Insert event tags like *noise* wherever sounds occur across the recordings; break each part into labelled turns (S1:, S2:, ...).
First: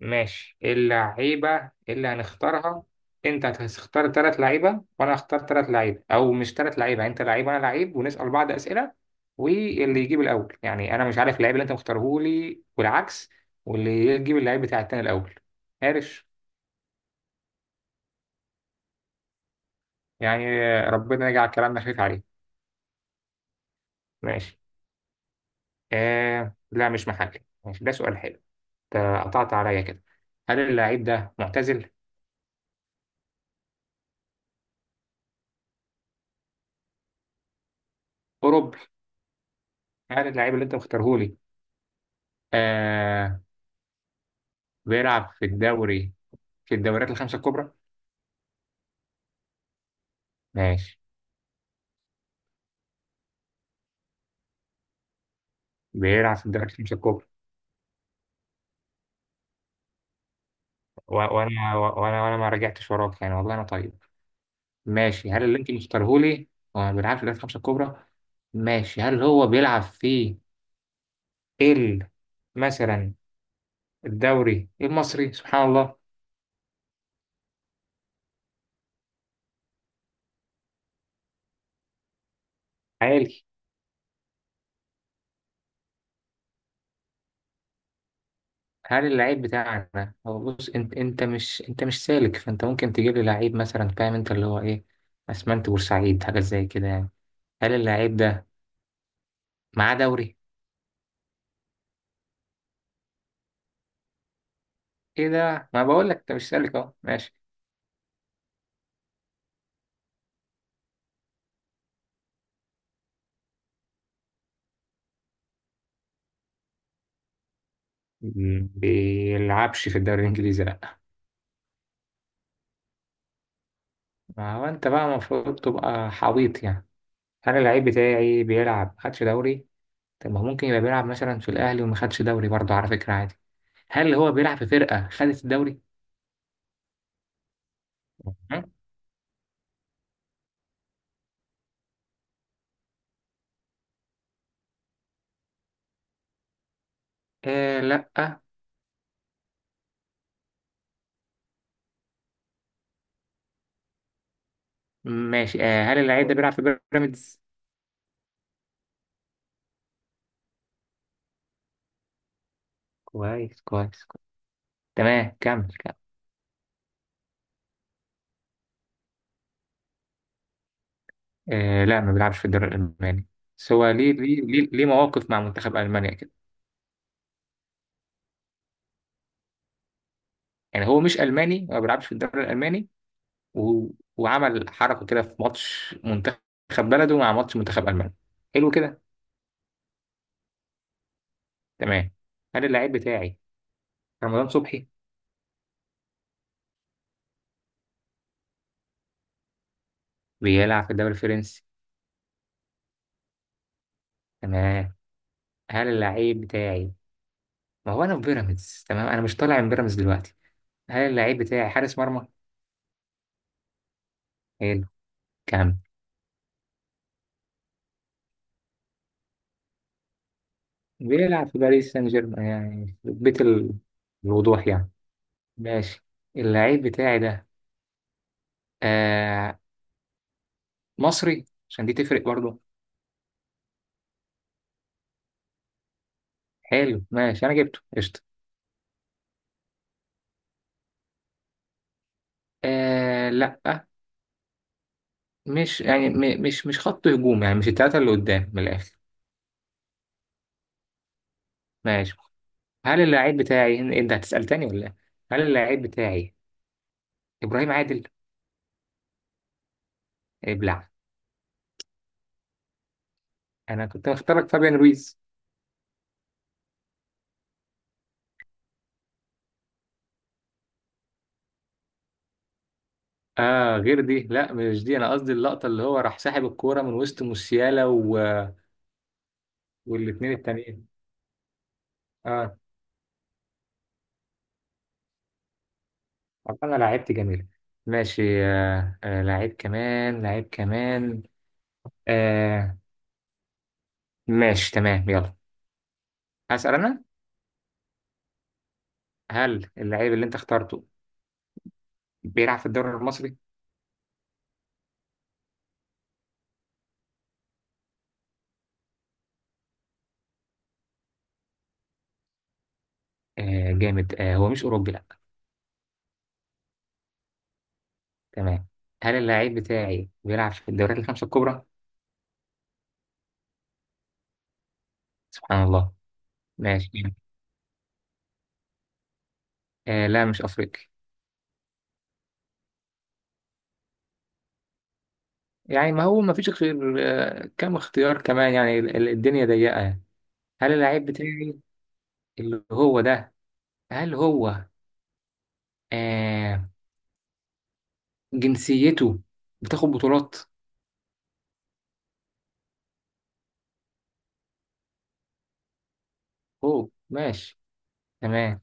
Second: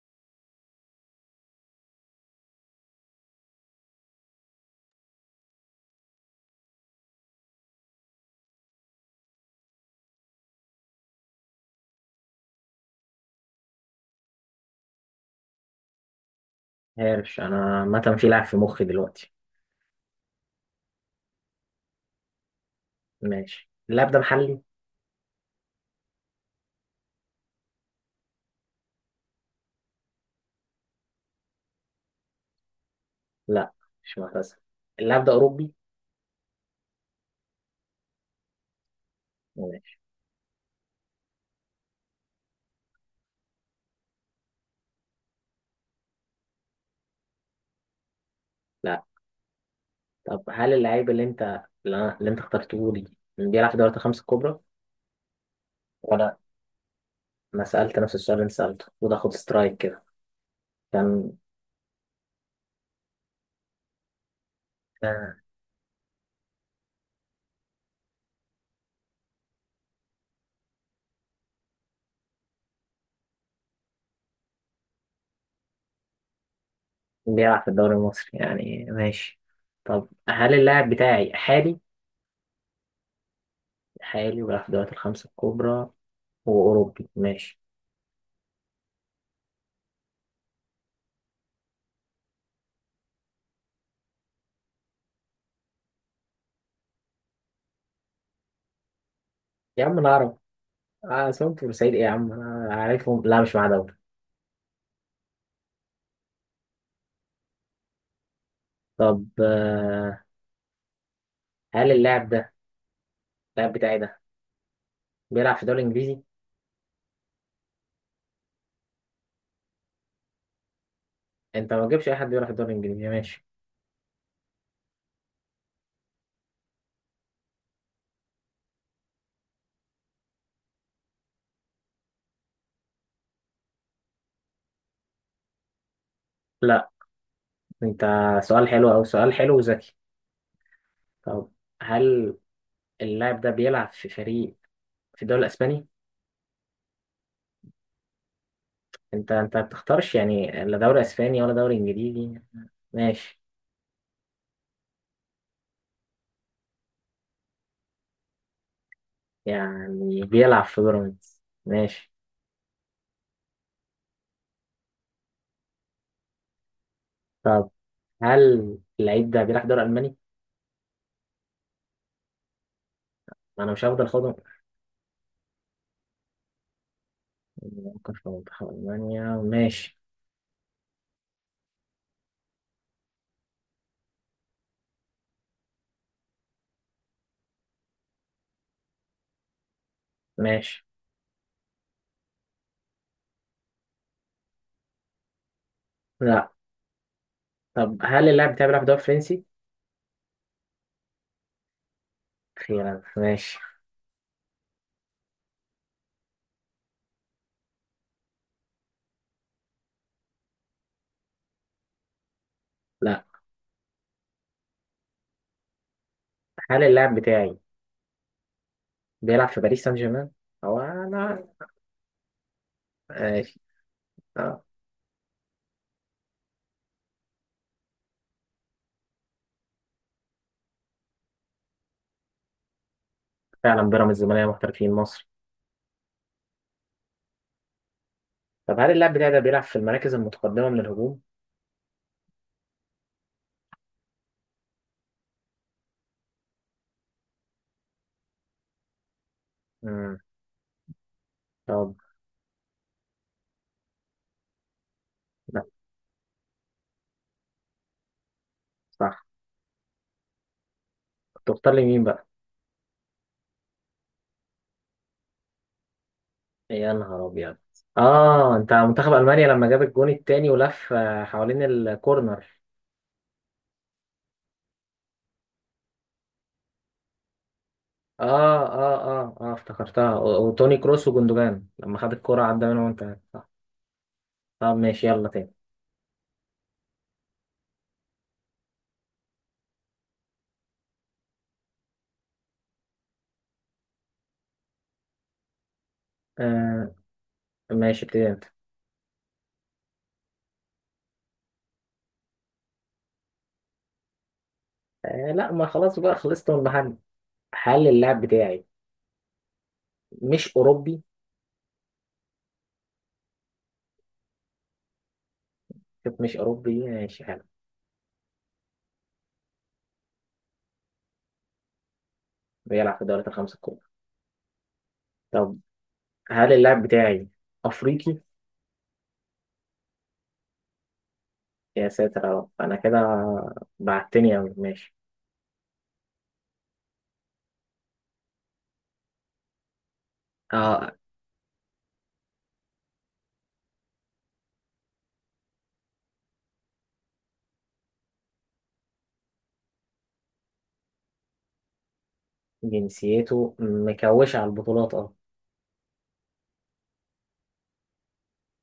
S1: ماشي، اللعيبة اللي هنختارها. انت هتختار تلات لعيبة وانا هختار تلات لعيبة، او مش تلات لعيبة، انت لعيب وانا لعيب ونسأل بعض اسئلة. واللي يجيب الاول، يعني انا مش عارف اللعيب اللي انت مختاره لي والعكس. واللي يجيب اللعيب بتاع التاني الاول. عارف
S2: عارف، انا عامه في لاعب في مخي دلوقتي.
S1: يعني. ربنا يجعل كلامنا خفيف عليه.
S2: ماشي، اللاعب ده
S1: ماشي.
S2: محلي؟
S1: آه لا، مش محلي. ماشي، ده سؤال حلو. انت قطعت عليا كده. هل اللعيب ده معتزل؟
S2: لا، مش معتزل. اللاعب ده اوروبي
S1: اوروبي.
S2: ماشي.
S1: هل اللعيب اللي انت مختاره لي، آه، بيلعب في الدوري، في الدوريات الخمسة الكبرى؟
S2: لا. طب هل
S1: ماشي،
S2: اللاعب اللي انت اخترته لي بيلعب في دوري الخمسة الكبرى؟
S1: بيلعب
S2: ولا؟
S1: في الدوريات الخمسة الكبرى.
S2: انا سألت نفس السؤال اللي انت سألته وده خد سترايك كده
S1: و-
S2: كان.
S1: وأنا وأنا وأنا ما رجعتش وراك يعني، والله أنا طيب. ماشي،
S2: آه،
S1: هل اللي أنت مختاره لي هو ما بيلعبش في الدوريات الخمسة الكبرى؟ ماشي، هل هو بيلعب في ال مثلا الدوري المصري؟ سبحان الله.
S2: بيلعب في الدوري المصري يعني ماشي. طب هل اللاعب بتاعي حالي؟
S1: عالي.
S2: حالي وبيلعب في دوري الخمسة الكبرى وأوروبي ماشي.
S1: هل اللعيب بتاعنا هو، بص، انت مش سالك، فانت ممكن تجيب لي لعيب مثلا، فاهم، انت اللي هو ايه، اسمنت بورسعيد حاجه زي كده يعني. هل اللعيب ده
S2: يا
S1: معاه
S2: عم
S1: دوري؟
S2: العرب، آه سمعت بورسعيد ايه يا عم، انا عارفهم. لا مش معاه دوري.
S1: ايه ده، ما بقول لك انت مش سالك اهو. ماشي.
S2: طب هل اللاعب بتاعي ده بيلعب في الدوري الانجليزي؟
S1: بيلعبش في الدوري الانجليزي لا.
S2: انت ما تجيبش اي حد بيلعب في الدوري الانجليزي ماشي.
S1: ما هو انت بقى المفروض تبقى حويط يعني. انا اللعيب بتاعي بيلعب، ما خدش دوري. طب ما هو ممكن يبقى بيلعب مثلا في الاهلي وما خدش دوري برضه على فكره، عادي. هل هو بيلعب في فرقه خدت الدوري؟
S2: لا. انت
S1: مم.
S2: سؤال حلو او سؤال حلو وذكي. طب هل اللاعب ده بيلعب في فريق في الدوري الاسباني؟
S1: آه لا.
S2: انت ما بتختارش يعني لا دوري اسباني ولا دوري انجليزي ماشي.
S1: ماشي آه، هل اللعيب ده بيلعب في بيراميدز؟
S2: يعني بيلعب في بيراميدز ماشي.
S1: كويس كويس كويس. تمام، كمل كمل.
S2: طب هل اللعيب ده بيلعب في الدوري الالماني؟
S1: آه لا، ما بيلعبش في الدوري الالماني.
S2: ما انا
S1: بس
S2: مش
S1: هو
S2: هفضل
S1: ليه
S2: خدهم.
S1: ليه ليه ليه مواقف مع منتخب المانيا كده
S2: ممكن في منتخب المانيا ماشي
S1: يعني، هو مش الماني، هو ما بيلعبش في الدوري الالماني و... وعمل حركة كده في ماتش منتخب بلده مع ماتش منتخب ألمانيا. حلو كده.
S2: ماشي.
S1: تمام. هل اللعيب بتاعي رمضان صبحي؟
S2: لا. طب هل اللاعب بتاعي بيلعب في الدوري الفرنسي؟
S1: بيلعب في الدوري الفرنسي.
S2: أخيرا ماشي.
S1: تمام. هل اللعيب بتاعي، ما هو أنا في بيراميدز تمام، أنا مش طالع من بيراميدز دلوقتي، هل اللعيب بتاعي حارس مرمى؟
S2: لا.
S1: حلو. كام.
S2: هل اللاعب بتاعي بيلعب في باريس سان جيرمان؟ هو أنا
S1: بيلعب في باريس سان جيرمان يعني
S2: ماشي. أه.
S1: الوضوح يعني. ماشي، اللعيب بتاعي ده، آه، مصري، عشان دي تفرق برضه.
S2: فعلا بيراميدز زمالية محترفين مصر.
S1: حلو، ماشي، أنا جبته قشطة.
S2: طب هل اللاعب بتاعي ده بيلعب في المراكز المتقدمة من الهجوم؟
S1: آه لا، مش يعني، مش خط هجوم يعني، مش التلاتة اللي قدام من الآخر.
S2: مم. طب.
S1: ماشي، هل اللاعب بتاعي أنت هتسأل تاني ولا إيه؟ هل
S2: لا.
S1: اللاعب بتاعي إبراهيم عادل؟
S2: صح
S1: ابلع.
S2: تختار لي مين بقى؟
S1: أنا كنت مختارك فابيان رويز.
S2: يا نهار أبيض آه أنت منتخب ألمانيا لما جاب الجون التاني ولف آه، حوالين الكورنر
S1: آه غير دي، لا مش دي، أنا قصدي اللقطة اللي هو راح ساحب الكورة من وسط موسيالا
S2: آه آه آه آه افتكرتها
S1: والاتنين
S2: و- وتوني
S1: التانيين.
S2: كروس وجندوجان لما خد الكرة
S1: آه.
S2: عدى منهم وأنت صح طب ماشي يلا تاني
S1: طب أنا لعبت جميل. ماشي، آه آه، لعيب كمان لعيب كمان. آه. ماشي تمام، يلا. هسأل
S2: آه
S1: أنا.
S2: ماشي ابتدي انت
S1: هل اللعيب اللي أنت اخترته بيلعب في الدوري المصري؟
S2: آه لا ما خلاص بقى خلصت من المحل حل اللاعب بتاعي مش اوروبي
S1: آه جامد، آه هو مش أوروبي لأ.
S2: شوف مش اوروبي ماشي حلو
S1: تمام. هل اللاعب بتاعي بيلعب في الدوريات الخمسة الكبرى؟
S2: بيلعب في الدوريات الخمسة الكبرى طب
S1: سبحان الله.
S2: هل اللاعب
S1: ماشي.
S2: بتاعي افريقي
S1: آه لا، مش أفريقي.
S2: يا ساتر يا رب انا كده بعتني اوي ماشي
S1: يعني ما هو ما فيش غير، آه كم اختيار كمان يعني، الدنيا ضيقة يعني. هل
S2: اه
S1: اللاعب بتاعي اللي هو ده، هل هو، آه، جنسيته بتاخد بطولات؟
S2: جنسيته مكوشة على البطولات اه
S1: أوه ماشي. تمام.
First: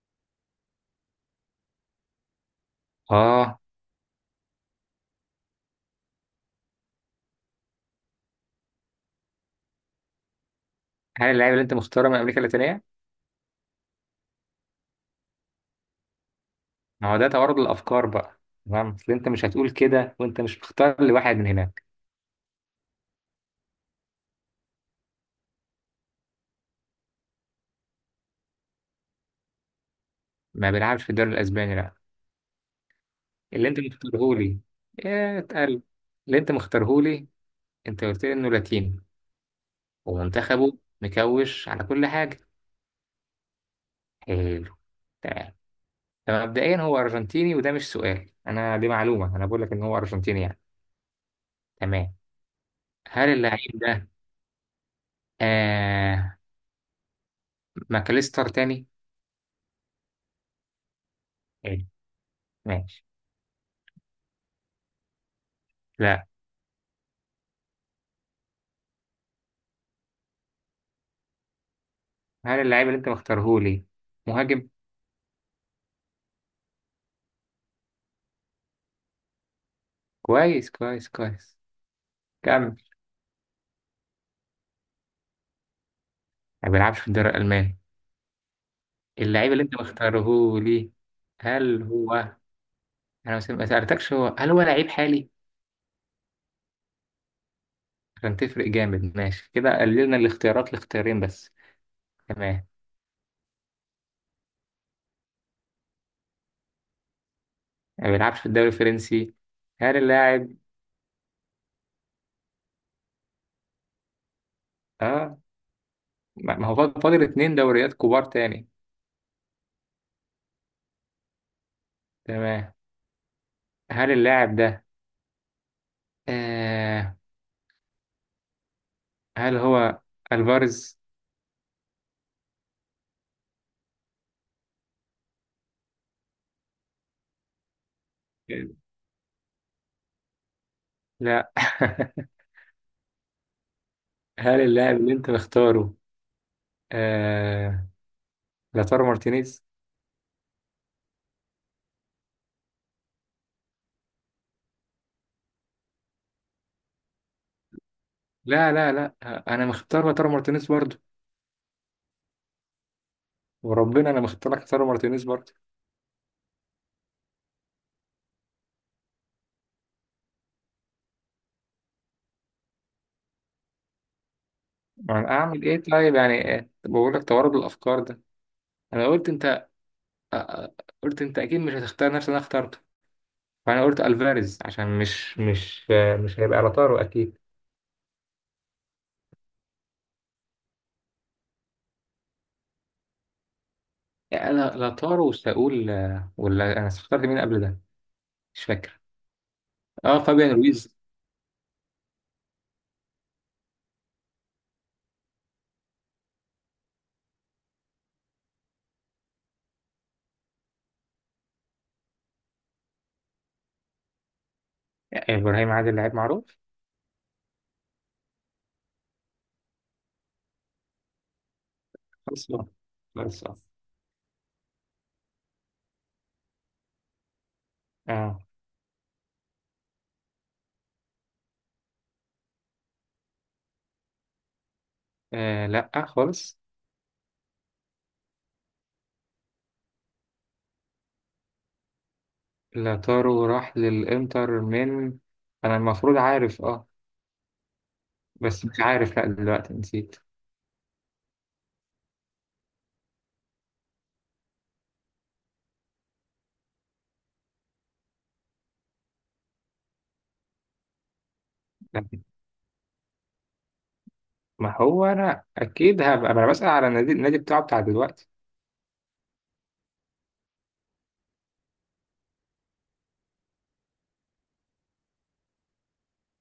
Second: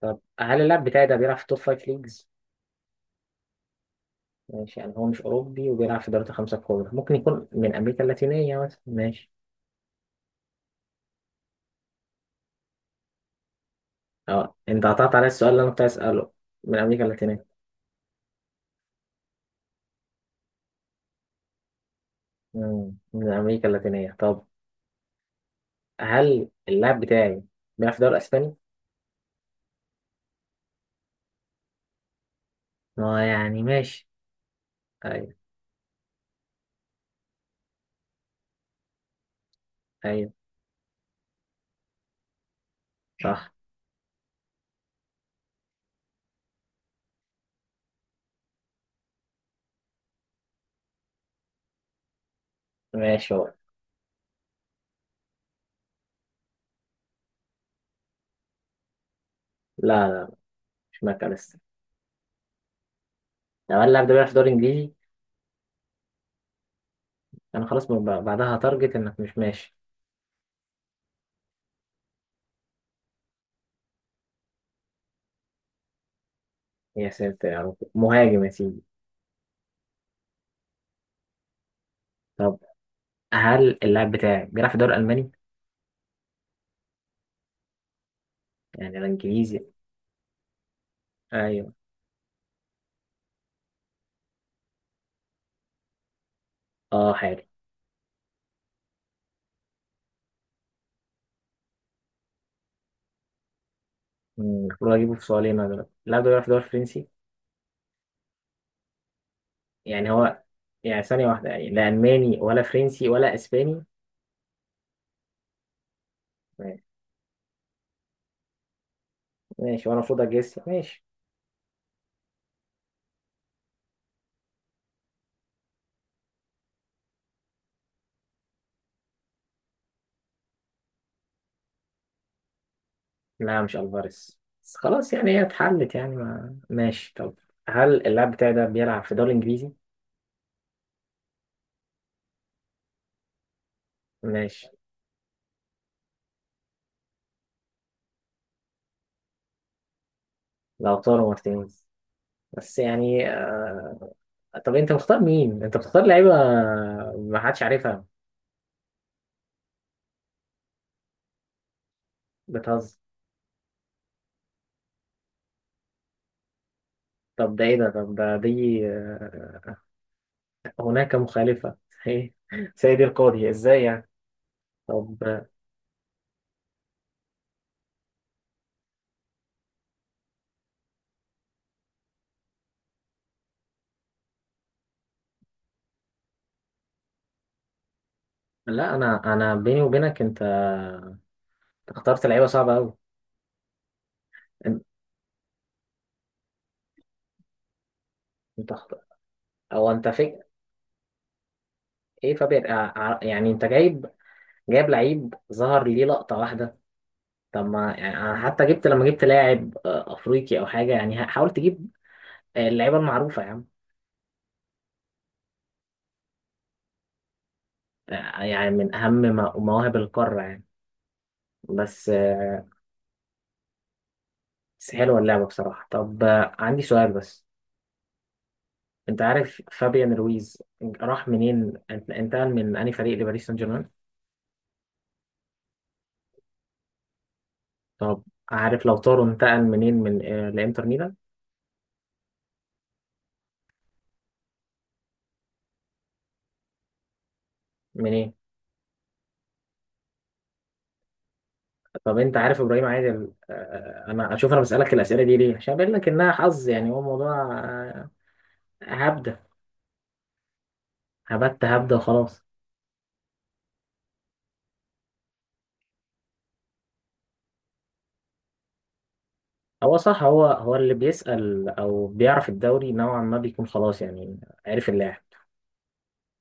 S2: طب هل اللاعب بتاعي ده بيلعب في توب فايف ليجز
S1: آه.
S2: ماشي يعني هو مش اوروبي وبيلعب في الدوريات الخمسة الكبرى ممكن يكون من امريكا اللاتينية مثلا ماشي
S1: هل اللاعب اللي أنت مختاره من أمريكا اللاتينية؟
S2: اه انت قطعت على السؤال اللي انا كنت عايز اساله من امريكا
S1: ما هو ده
S2: اللاتينية
S1: توارد الأفكار بقى. تمام، أصل أنت مش هتقول كده وأنت مش مختار لواحد من هنا.
S2: مم. من أمريكا اللاتينية طب هل اللاعب بتاعي بيلعب في الدوري الأسباني؟
S1: ما بيلعبش في الدوري الاسباني لا.
S2: ما يعني
S1: اللي انت
S2: ماشي
S1: مختارهولي،
S2: أيوه
S1: يا اتقل. اللي انت مختارهولي، انت قلت لي انه لاتيني،
S2: أيوه
S1: ومنتخبه مكوش على كل حاجه.
S2: صح.
S1: حلو. تمام. فمبدئيا هو ارجنتيني، وده مش سؤال، انا دي معلومه انا بقول لك ان هو ارجنتيني يعني. تمام. هل
S2: ماشي، هو.
S1: اللعيب ده، آه، ماكاليستر تاني؟
S2: لا لا، مش مكة لسه.
S1: حلو. ماشي.
S2: لو هل اللاعب ده بيلعب في الدوري الإنجليزي؟
S1: لا.
S2: أنا خلاص بعدها هتارجت إنك مش ماشي.
S1: هل اللعيب اللي انت مختارهولي مهاجم؟
S2: يا ساتر يا رب، مهاجم يا سيدي.
S1: كويس كويس كويس.
S2: طب
S1: كمل.
S2: هل اللاعب بتاعي بيلعب في الدوري الألماني؟
S1: ما بيلعبش في الدوري الالماني.
S2: يعني أنا
S1: اللعيب اللي
S2: إنجليزي.
S1: انت مختاره لي،
S2: أيوه.
S1: هل هو، ما سألتكش، هو هل هو لعيب حالي؟
S2: أه حالي.
S1: عشان تفرق جامد. ماشي، كده قللنا الاختيارات لاختيارين بس. تمام.
S2: المفروض أجيبه في سؤالين أنا دلوقتي، اللاعب ده بيلعب في الدوري الفرنسي.
S1: ما بيلعبش في الدوري الفرنسي. هل
S2: يعني هو،
S1: اللاعب.
S2: يعني ثانية واحدة، يعني لا ألماني ولا فرنسي ولا إسباني.
S1: اه ما هو فاضل اتنين دوريات كبار تاني.
S2: ماشي، وانا المفروض اجس ماشي.
S1: تمام. هل اللاعب ده، آه، هل هو الفارز؟
S2: لا مش الفاريز، بس خلاص يعني هي اتحلت يعني ما... ماشي طب هل اللاعب بتاعي ده بيلعب في الدوري الانجليزي؟
S1: لا. *laughs* هل
S2: ماشي.
S1: اللاعب اللي انت مختاره، آه، لاتارو مارتينيز؟
S2: لوتارو مارتينيز. بس يعني. طب انت مختار مين، انت بتختار لعيبه ما حدش عارفها؟
S1: لا لا لا، انا مختار لاتارو مارتينيز برضه.
S2: بتهزر.
S1: وربنا انا ما اخترت لك خساره مارتينيز برضه.
S2: طب ده ايه ده، طب ده دي هناك مخالفه *laughs* ايه. سيدي القاضي ازاي يعني.
S1: ما
S2: طب
S1: انا اعمل ايه طيب يعني، ايه، طب بقول لك توارد الافكار ده. انا قلت انت، آه، قلت انت اكيد مش هتختار نفس اللي انا اخترته، فانا قلت الفاريز عشان مش مش هيبقى لاتارو اكيد.
S2: لا، انا بيني وبينك انت اخترت لعيبه صعبه قوي.
S1: يعني انا لاتارو وساقول ولا انا اخترت مين قبل ده مش
S2: انت
S1: فاكر.
S2: اخترت او انت
S1: اه
S2: فك.
S1: فابيان رويز.
S2: ايه فابير يعني انت جايب لعيب ظهر ليه لقطة واحدة. طب ما يعني أنا حتى جبت لما جبت لاعب افريقي او حاجة، يعني حاول تجيب اللعيبة المعروفة يا عم.
S1: ابراهيم عادل لعيب معروف.
S2: يعني من اهم مواهب القارة يعني. بس
S1: خلاص آه. خلاص آه.
S2: بس حلوة اللعبة بصراحة. طب عندي سؤال بس.
S1: آه.
S2: انت عارف فابيان رويز راح منين، انتقل من انهي فريق لباريس سان جيرمان؟
S1: اه لا خالص.
S2: طب عارف لو طارو انتقل منين، من لانتر ميلان؟
S1: لاتارو راح للانتر من، انا المفروض عارف اه،
S2: منين؟
S1: بس مش عارف لا دلوقتي نسيت.
S2: طب انت عارف ابراهيم عادل. انا اشوف، انا بسالك الاسئله دي ليه عشان بقول لك انها حظ، يعني هو موضوع. هبده. هبده وخلاص.
S1: ما هو انا اكيد هبقى، ما انا بسأل على النادي، النادي بتاعه بتاع دلوقتي.
S2: هو صح، هو اللي بيسال او بيعرف الدوري نوعا ما بيكون خلاص يعني. عارف اللاعب